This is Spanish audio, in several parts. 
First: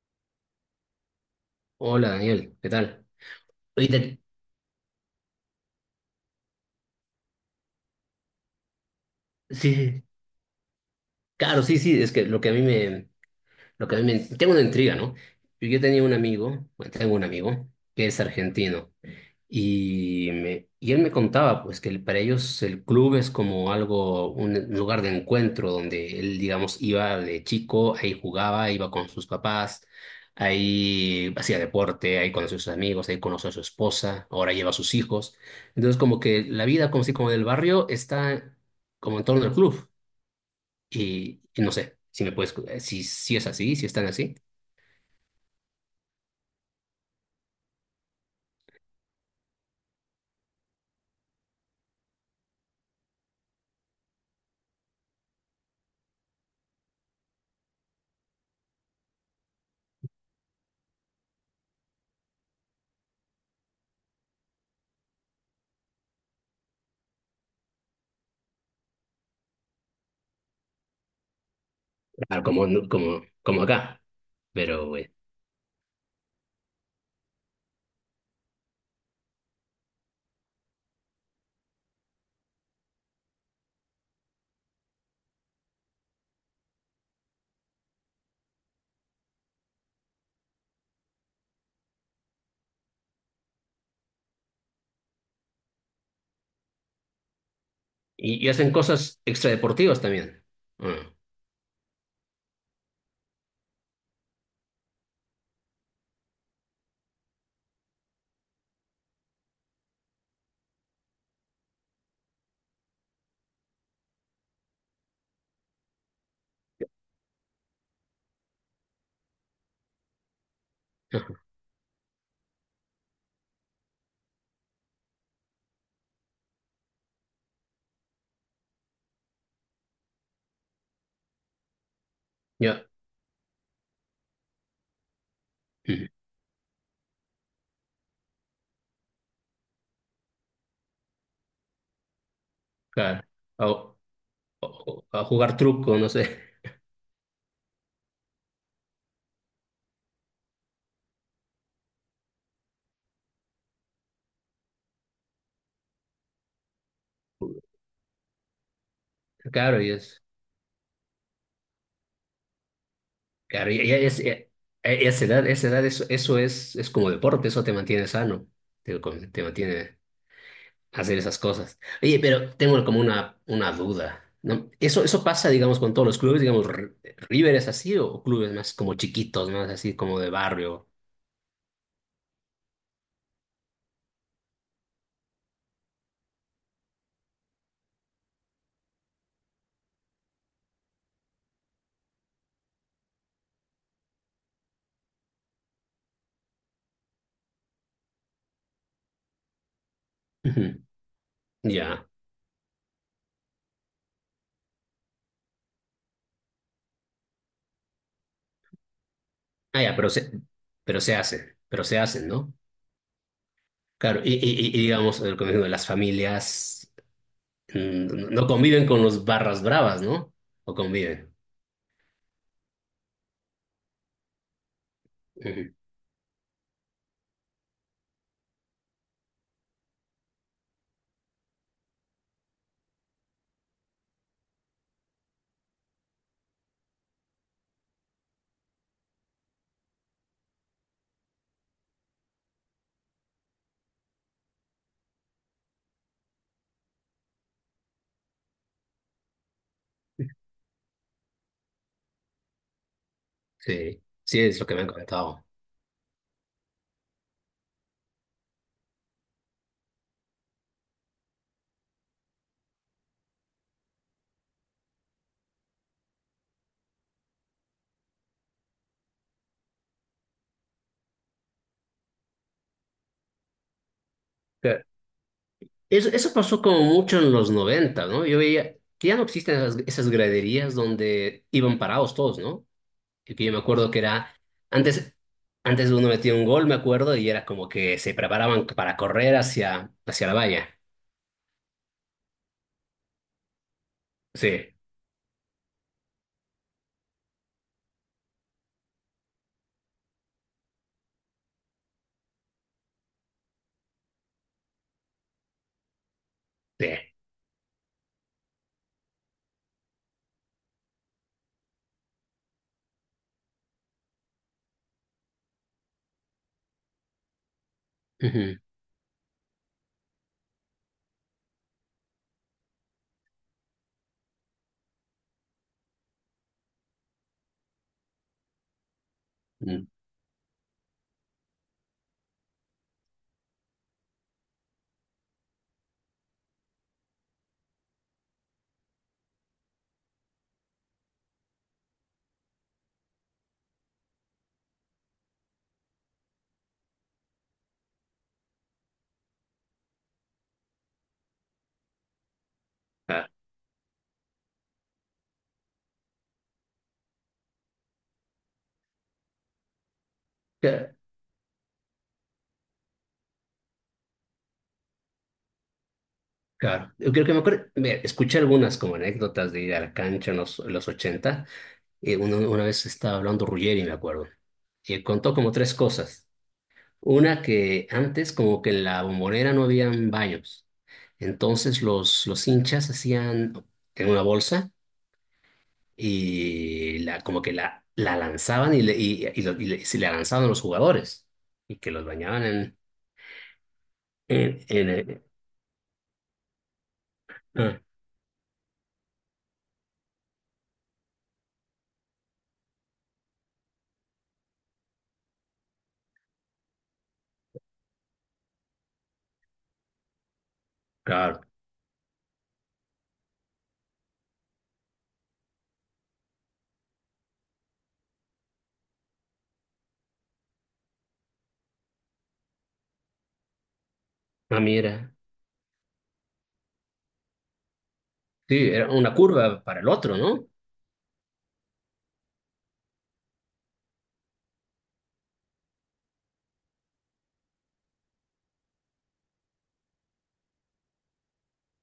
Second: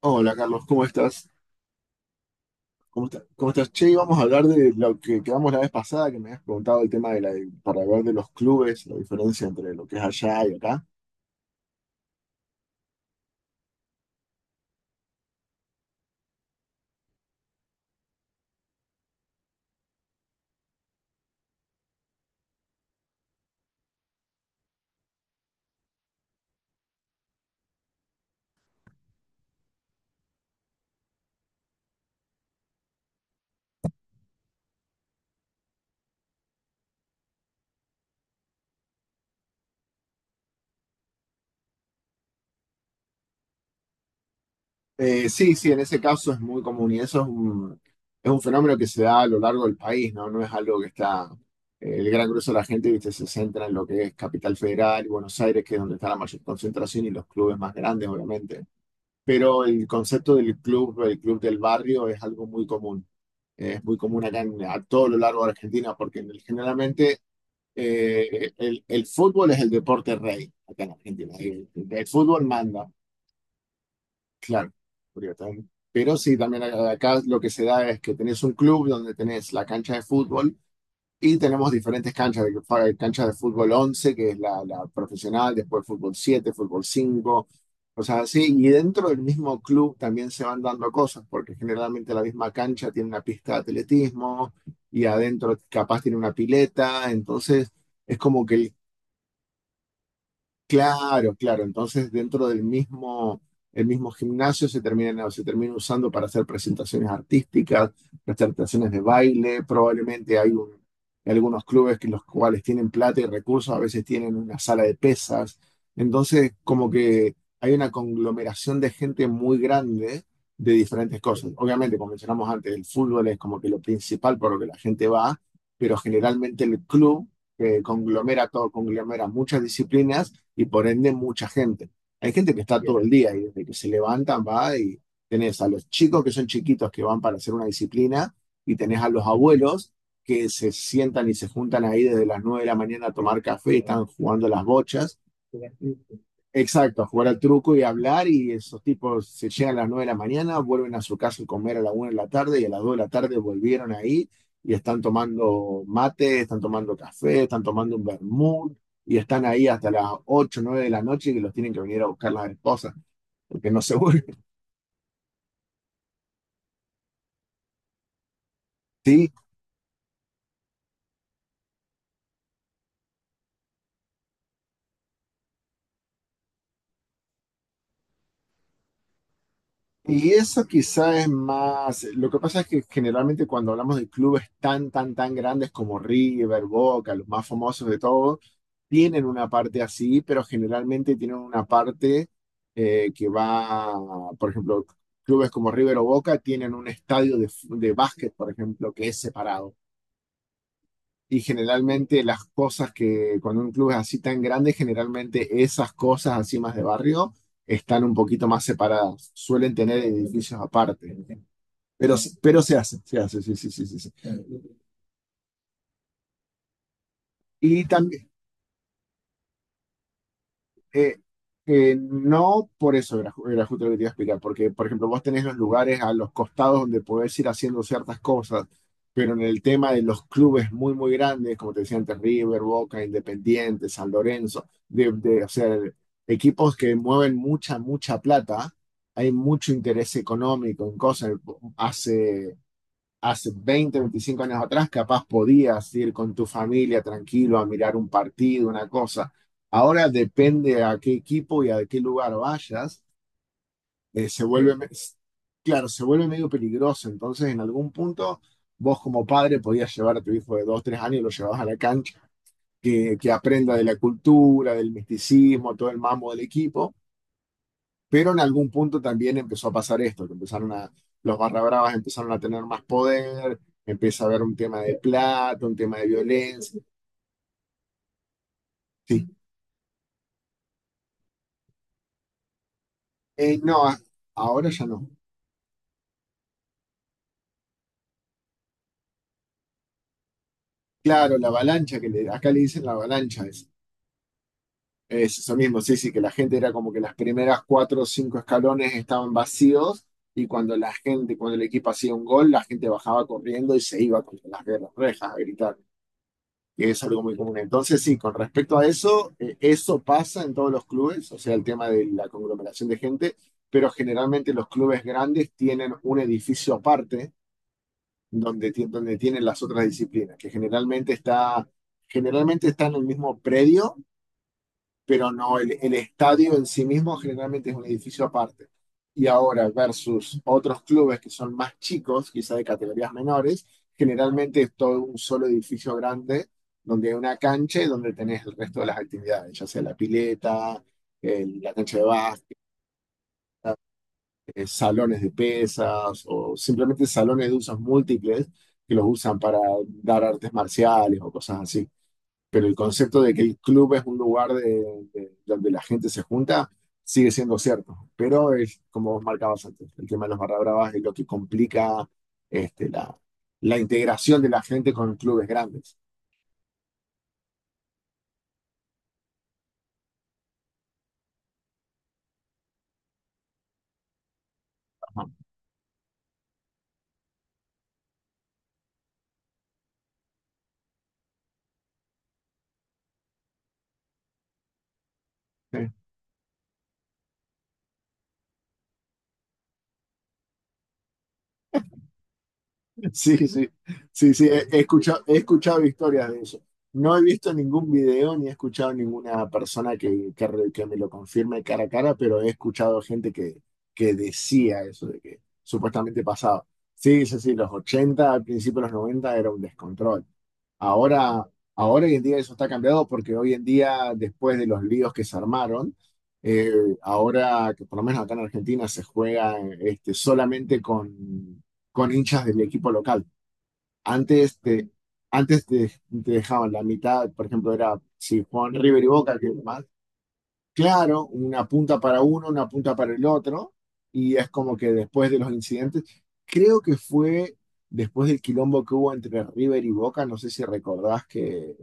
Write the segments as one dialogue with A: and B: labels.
A: Hola Carlos, ¿cómo estás?
B: Hola Daniel, ¿qué tal?
A: ¿Cómo estás?
B: Oye,
A: Che, íbamos
B: te-
A: a hablar de lo que quedamos la vez pasada, que me habías preguntado el tema de la, para hablar de los clubes, la diferencia entre
B: sí,
A: lo que es
B: sí,
A: allá y acá.
B: claro, sí, sí, es que lo que a mí me, tengo una intriga, ¿no? Yo tenía un amigo, bueno, tengo un amigo que es argentino. Y él me contaba, pues, para ellos el club es como algo, un lugar de encuentro donde él, digamos, iba de chico, ahí jugaba, iba con sus papás, ahí hacía deporte, ahí conoció a sus amigos, ahí conoció a su esposa, ahora lleva a sus hijos. Entonces, como que la vida, como si como del barrio, está como en torno al club. Y no sé si me puedes, si, si es así, si están así.
A: Sí, en ese caso es muy común y es un fenómeno que se da a lo largo del país, ¿no? No es algo que está, el gran grueso de la gente, viste, se centra en lo que es Capital Federal y Buenos Aires, que es donde está la mayor concentración y los clubes más grandes, obviamente. Pero el concepto del club, el club del barrio, es algo muy común. Es muy común a todo lo largo de Argentina, porque generalmente el fútbol es el deporte rey acá en Argentina. El
B: Claro,
A: fútbol
B: como,
A: manda,
B: como, como acá.
A: claro.
B: Pero, bueno.
A: Pero sí, también acá lo que se da es que tenés un club donde tenés la cancha de fútbol y tenemos diferentes canchas, cancha de fútbol 11 que es la profesional, después fútbol 7 fútbol 5, cosas así. Y dentro del mismo club también se van dando cosas, porque generalmente la misma cancha tiene una pista de atletismo y adentro capaz tiene una pileta. Entonces es como
B: Y
A: que
B: hacen
A: el...
B: cosas extradeportivas también. Mm.
A: Claro, claro. Entonces, dentro del mismo, el mismo gimnasio se termina usando para hacer presentaciones artísticas, presentaciones de baile. Algunos clubes que los cuales tienen plata y recursos, a veces tienen una sala de pesas. Entonces, como que hay una conglomeración de gente muy grande de diferentes cosas. Obviamente, como mencionamos antes, el fútbol es como que lo principal por lo que la gente va, pero generalmente el club conglomera todo, conglomera muchas disciplinas y por ende mucha gente. Hay gente que está
B: Ya.
A: todo el día y desde que se levantan va, y tenés a los
B: Mm.
A: chicos que son chiquitos que van para hacer una disciplina y tenés a los abuelos que se sientan y se juntan ahí desde las 9 de la mañana a
B: Claro.
A: tomar café,
B: O-
A: están jugando las bochas.
B: a jugar truco, no sé.
A: Exacto, a jugar al truco y hablar, y esos tipos se llegan a las 9 de la mañana, vuelven a su casa a comer a la 1 de la tarde y a las 2 de la tarde volvieron ahí y están tomando mate, están tomando café, están tomando un vermut y están ahí
B: Claro,
A: hasta
B: y
A: las
B: es.
A: 8 9 de la noche y los tienen que venir a buscar las esposas porque no se vuelven.
B: A esa edad, eso, eso es como deporte, eso te mantiene sano.
A: Sí.
B: Te mantiene hacer esas cosas. Oye, pero tengo como una duda, ¿no? Eso pasa, digamos, con todos los clubes, digamos, ¿River es así o clubes más como chiquitos, más así como de
A: Y eso
B: barrio?
A: quizá es más, lo que pasa es que generalmente cuando hablamos de clubes tan grandes como River, Boca, los más famosos de todos, tienen una parte así, pero generalmente tienen una parte que va, por ejemplo, clubes como River o Boca tienen un estadio de básquet, por ejemplo, que es separado.
B: Ujú.
A: Y
B: Ya.
A: generalmente las cosas que cuando un club es así tan grande, generalmente esas cosas así más de barrio están un poquito más separadas, suelen
B: Ah, ya,
A: tener edificios aparte.
B: pero se
A: Pero,
B: hacen, ¿no?
A: pero se hace, sí, sí, sí, sí, sí.
B: Claro, y digamos, como digo, las familias
A: Y tam-
B: no conviven con los barras bravas, ¿no? O
A: Eh,
B: conviven.
A: no por eso era, era justo lo que te iba a explicar, porque, por ejemplo, vos tenés los
B: Ujú.
A: lugares a los costados donde podés ir haciendo ciertas cosas, pero en el tema de los clubes muy, muy grandes, como te decía antes, River, Boca, Independiente, San Lorenzo, o sea, equipos que mueven mucha, mucha plata, hay mucho interés económico en cosas. Hace Hace 20, 25 años atrás, capaz podías ir con tu familia tranquilo a mirar un partido, una cosa. Ahora depende a qué equipo y a qué lugar vayas,
B: Sí, sí,
A: se
B: es lo que
A: vuelve,
B: me
A: me-
B: han
A: s-
B: comentado.
A: claro, se vuelve medio peligroso. Entonces, en algún punto, vos como padre podías llevar a tu hijo de 2, 3 años y lo llevabas a la cancha, que aprenda de la cultura, del misticismo, todo el mambo del equipo. Pero en algún punto también empezó a pasar esto, los barra bravas empezaron a tener más poder, empieza a haber un tema
B: Claro.
A: de plata, un tema de
B: Eso pasó
A: violencia.
B: como mucho en los 90, ¿no? Yo veía que ya no
A: Sí.
B: existen esas, esas graderías donde iban parados todos, ¿no? Y que yo
A: Eh,
B: me
A: no,
B: acuerdo
A: a-
B: que era,
A: ahora ya no.
B: antes, antes uno metía un gol, me acuerdo, y era como que se preparaban para correr hacia, hacia la valla.
A: Claro, la avalancha, acá le dicen la avalancha,
B: Sí,
A: es eso mismo, sí, sí, que la gente era como que las primeras 4 o 5 escalones estaban vacíos y cuando la gente, cuando el equipo hacía un gol, la gente bajaba corriendo y se iba contra las guerras rejas a gritar,
B: sí.
A: que es algo muy común. Entonces, sí, con respecto a eso, eso pasa en todos los clubes, o sea, el tema de la conglomeración de gente, pero generalmente los clubes grandes tienen un edificio aparte
B: Ujú.
A: donde, donde tienen las otras disciplinas, generalmente está en el mismo predio, pero no, el estadio en sí mismo generalmente es un edificio aparte. Y ahora
B: Mm.
A: versus otros clubes que son más chicos, quizá de categorías menores, generalmente es todo un solo edificio grande donde hay una cancha y donde tenés el resto de las actividades, ya sea la pileta, la cancha de básquet, salones de pesas o simplemente salones de usos múltiples que los usan para dar artes marciales o cosas así, pero el concepto
B: Ah.
A: de que el club es un lugar donde la gente se junta sigue siendo cierto. Pero es como vos marcabas antes, el tema de los barra bravas
B: Cla-.
A: es lo que complica este, la, la integración de la gente con clubes grandes.
B: Claro, yo creo que me acuerdo, mira, escuché algunas como anécdotas de ir a la cancha en los ochenta. Una vez estaba hablando Ruggeri, me acuerdo, y él
A: Ajá.
B: contó como tres cosas. Una, que antes como que en la bombonera no habían baños, entonces los hinchas hacían en una bolsa y la, como que la lanzaban y, le, y lo- y le- se la lanzaban a los jugadores y que los bañaban en…
A: Sí, sí, sí, sí,
B: en,
A: he escuchado historias de eso. No he visto
B: ah,
A: ningún video ni he escuchado ninguna persona que, que me lo confirme cara a cara, pero he escuchado gente que decía eso, de que supuestamente pasaba. Sí, sí, sí, los 80 al principio de los 90 era un descontrol.
B: claro,
A: Ahora, ahora hoy en día eso está cambiado porque hoy en día, después de los líos que se armaron, eh, ahora que por lo menos acá en Argentina se juega este, solamente con hinchas de mi equipo local. Antes
B: ah,
A: te,
B: mira,
A: antes te, te dejaban la mitad, por ejemplo, era si
B: sí,
A: Juan
B: era
A: River y
B: una
A: Boca, que
B: curva para
A: más
B: el otro, ¿no?
A: claro, una punta para uno, una punta para el otro, y es como que después de los incidentes, creo que fue después del quilombo que hubo entre River y Boca, no sé si recordás que,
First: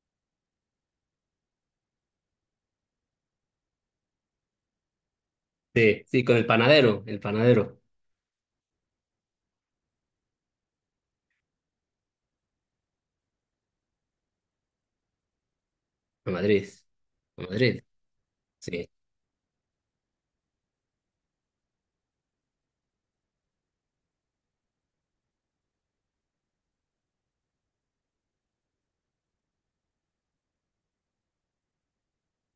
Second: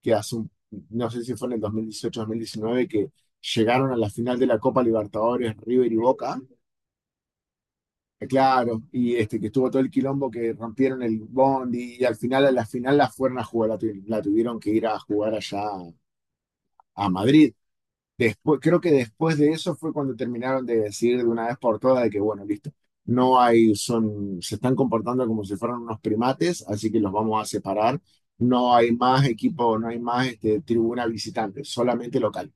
A: que hace un, no sé si fue en el dos dos mil dieciocho mil diecinueve que llegaron a la final de la Copa Libertadores River y
B: Sí, sí, con
A: Boca.
B: el panadero,
A: Claro, y este que estuvo todo el quilombo que rompieron el bondi y al final a la final la fueron a jugar, la tuvieron que ir a jugar allá
B: a Madrid,
A: a
B: a
A: Madrid.
B: Madrid,
A: Después, creo
B: sí.
A: que después de eso fue cuando terminaron de decir de una vez por todas de que bueno, listo, no hay, son, se están comportando como si fueran unos primates, así que los vamos a separar. No hay más equipo, no hay más este, tribuna visitante, solamente local.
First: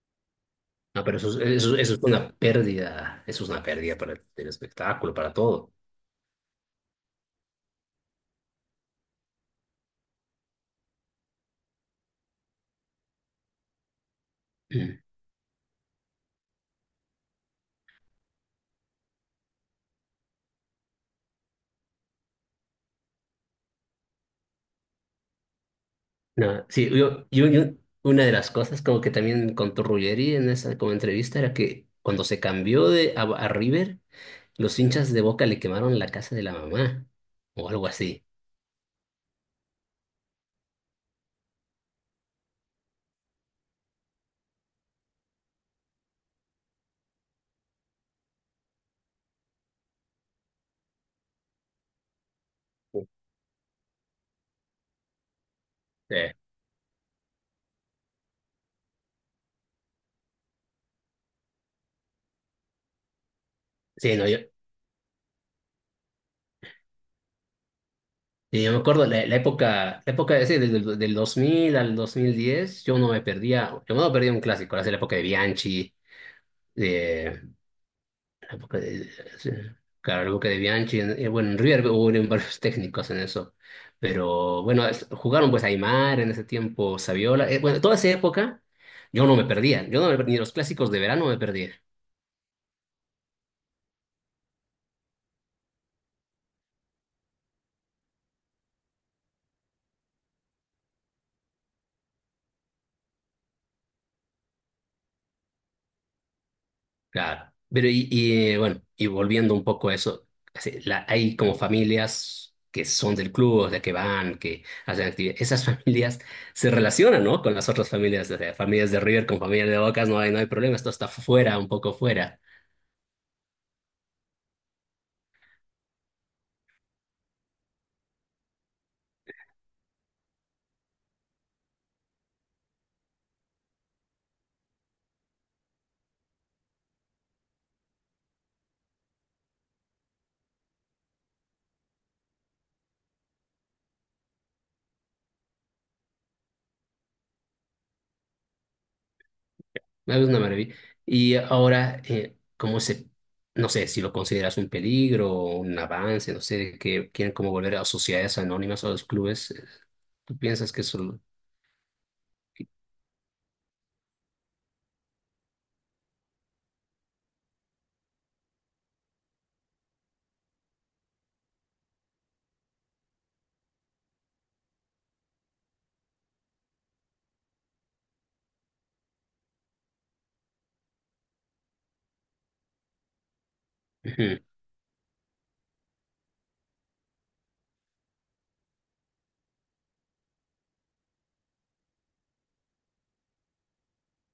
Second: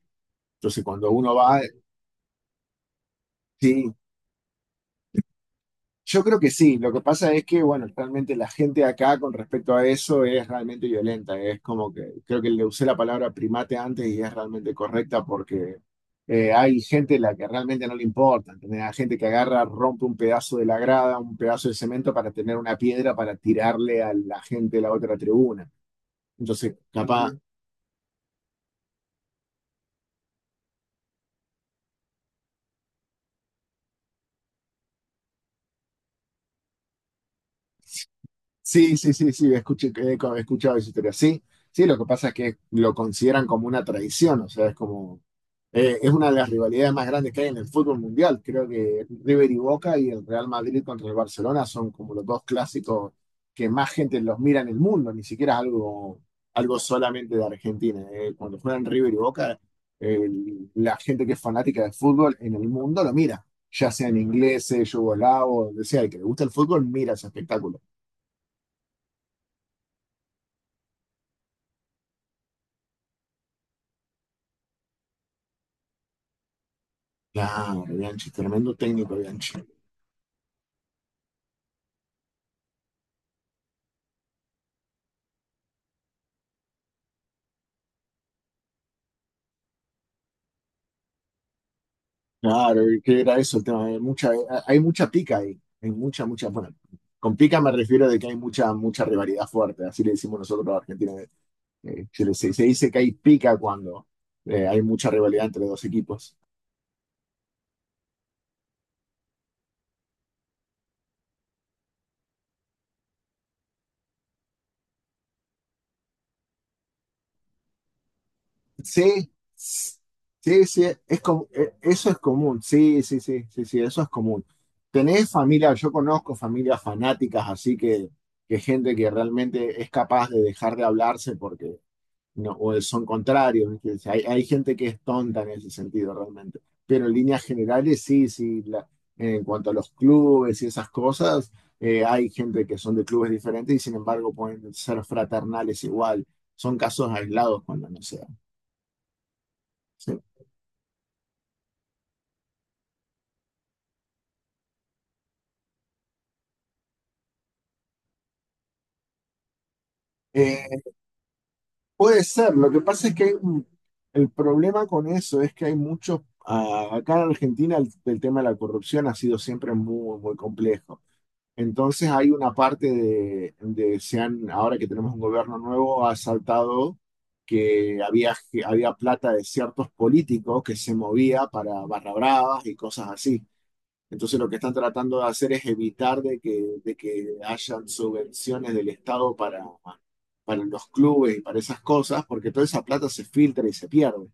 A: Entonces
B: No,
A: cuando
B: pero eso,
A: uno va,
B: eso, eso es una pérdida, eso es una
A: sí.
B: pérdida para el espectáculo, para todo.
A: Yo creo que sí, lo que pasa es que, bueno, realmente la gente acá con respecto a eso es realmente violenta, es como que creo que le usé la palabra primate antes y es realmente
B: Mm.
A: correcta porque hay gente a la que realmente no le importa, ¿entendés? Hay gente que agarra, rompe un pedazo de la grada, un pedazo de cemento para tener una piedra para tirarle a la gente de la otra tribuna.
B: No,
A: Entonces,
B: sí,
A: capaz, ujú,
B: una de las cosas como que también contó Ruggeri en esa como entrevista era que cuando se cambió a River, los hinchas de Boca le quemaron la casa de la mamá o algo así.
A: sí, sí, sí, sí, he escuchado esa historia, sí, sí, lo que pasa es que lo consideran como una traición, o sea, es como... es una de las rivalidades más grandes que hay en el fútbol mundial. Creo que River y Boca y el Real Madrid contra el Barcelona son como los dos
B: Sí.
A: clásicos que más gente los mira en el mundo, ni siquiera es algo, algo solamente de Argentina. Eh, cuando juegan River y Boca, la gente que es fanática del fútbol en el mundo lo mira, ya sean
B: Sí, no, yo.
A: ingleses, yugoslavos, donde sea, el que le gusta el fútbol mira ese espectáculo.
B: Y yo me acuerdo la, la época ese, del 2000 al 2010, yo no me perdía, yo no perdía un clásico, era la época de Bianchi, de,
A: Claro, Bianchi,
B: la
A: tremendo
B: época de,
A: técnico,
B: sí,
A: Bianchi.
B: claro, la época de Bianchi, bueno, en River hubo varios técnicos en eso, pero bueno, jugaron pues Aymar en ese tiempo, Saviola, bueno, toda esa época yo no me perdía, yo no me perdía, ni los clásicos de verano me perdía.
A: Claro, y que era eso el tema. Hay mucha pica ahí. Hay mucha, mucha. Bueno, con pica me refiero de que hay mucha, mucha rivalidad fuerte. Así le decimos nosotros a Argentina. Se dice que hay pica cuando hay mucha rivalidad entre dos equipos.
B: Claro. Pero y volviendo un poco a eso, así, hay como familias que son del club, o sea, que van, que hacen actividades. Esas familias se relacionan, ¿no? Con las otras familias, o sea, familias de River
A: Sí,
B: con familias de Bocas, no hay, no hay
A: sí,
B: problema,
A: sí.
B: esto está fuera, un poco
A: Eso es
B: fuera.
A: común. Sí, sí, sí, sí, sí, eso es común. Tenés familia, yo conozco familias fanáticas, así que gente que realmente es capaz de dejar de hablarse porque no, o son contrarios, ¿viste? Hay gente que es tonta en ese sentido realmente. Pero en líneas generales, sí, sí, en cuanto a los clubes y esas cosas, hay gente que son de clubes diferentes y sin embargo pueden ser fraternales igual. Son casos aislados cuando no sea,
B: Es
A: ¿sí?
B: una maravilla. Y ahora, ¿cómo se, no sé, si lo consideras un peligro o un avance, no sé, que quieren como volver a sociedades anónimas o a los clubes? ¿Tú
A: Eh,
B: piensas que eso…
A: puede ser. Lo que pasa es que el problema con eso es que hay muchos. Ah, acá en Argentina el tema de la corrupción ha sido siempre muy, muy complejo. Entonces hay una parte ahora que tenemos un gobierno nuevo, ha saltado que había plata de ciertos políticos que se movía para barra bravas y cosas así. Entonces
B: Ujú.
A: lo que están tratando de hacer es evitar de que hayan subvenciones del Estado para los clubes y para esas cosas, porque toda esa plata se filtra y se pierde.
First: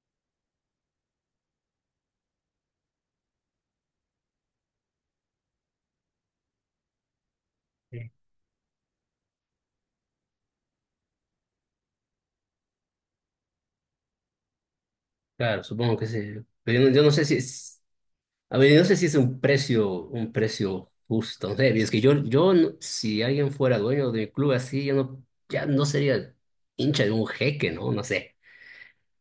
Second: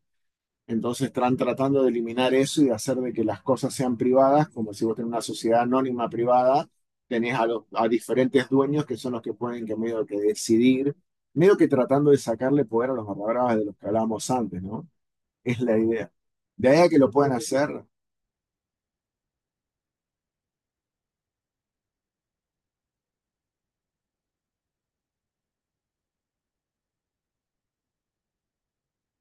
A: Entonces están tratando de eliminar eso y de hacer de que las cosas sean privadas, como si vos tenés una sociedad anónima privada, tenés a, a diferentes dueños que son los que pueden que medio que decidir, medio que tratando de sacarle poder a los barra bravas de los que hablábamos antes, ¿no? Es
B: Claro,
A: la
B: supongo que
A: idea.
B: sí.
A: De ahí
B: Pero
A: a
B: yo no,
A: que
B: yo
A: lo
B: no sé
A: puedan
B: si es,
A: hacer,
B: a ver, yo no sé si es un precio justo. No sé, es que yo no- si alguien fuera dueño de mi club así, yo no, ya no sería hincha de un jeque, ¿no? No sé.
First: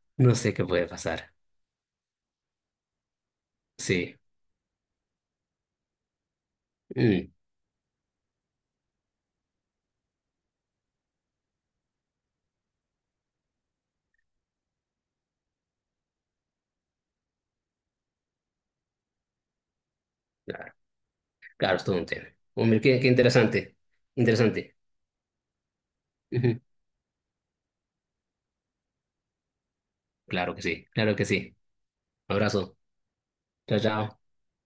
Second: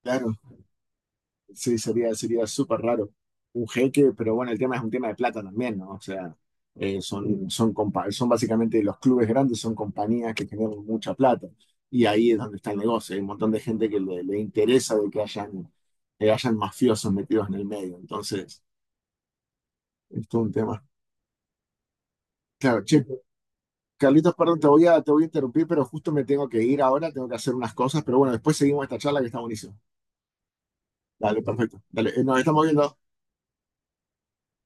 A: claro.
B: No sé qué puede pasar.
A: Sí, sería, sería súper raro. Un jeque,
B: Sí.
A: pero bueno, el tema es un tema de plata también, ¿no? O sea,
B: Mm,
A: son básicamente los clubes grandes, son compañías que generan mucha plata. Y ahí es donde está el negocio. Hay un montón de gente que le interesa de que hayan mafiosos metidos en el medio. Entonces, es todo un
B: claro,
A: tema.
B: claro, es todo un tema. Hombre,
A: Claro, che,
B: qué, qué interesante.
A: Carlitos, perdón,
B: Interesante.
A: te voy a interrumpir, pero justo me tengo
B: Ujú.
A: que ir ahora, tengo que hacer unas cosas. Pero bueno, después seguimos esta charla que está buenísima.
B: Claro que sí, claro que
A: Dale,
B: sí.
A: perfecto. Dale, nos estamos
B: Abrazo.
A: viendo.
B: Chao, chao.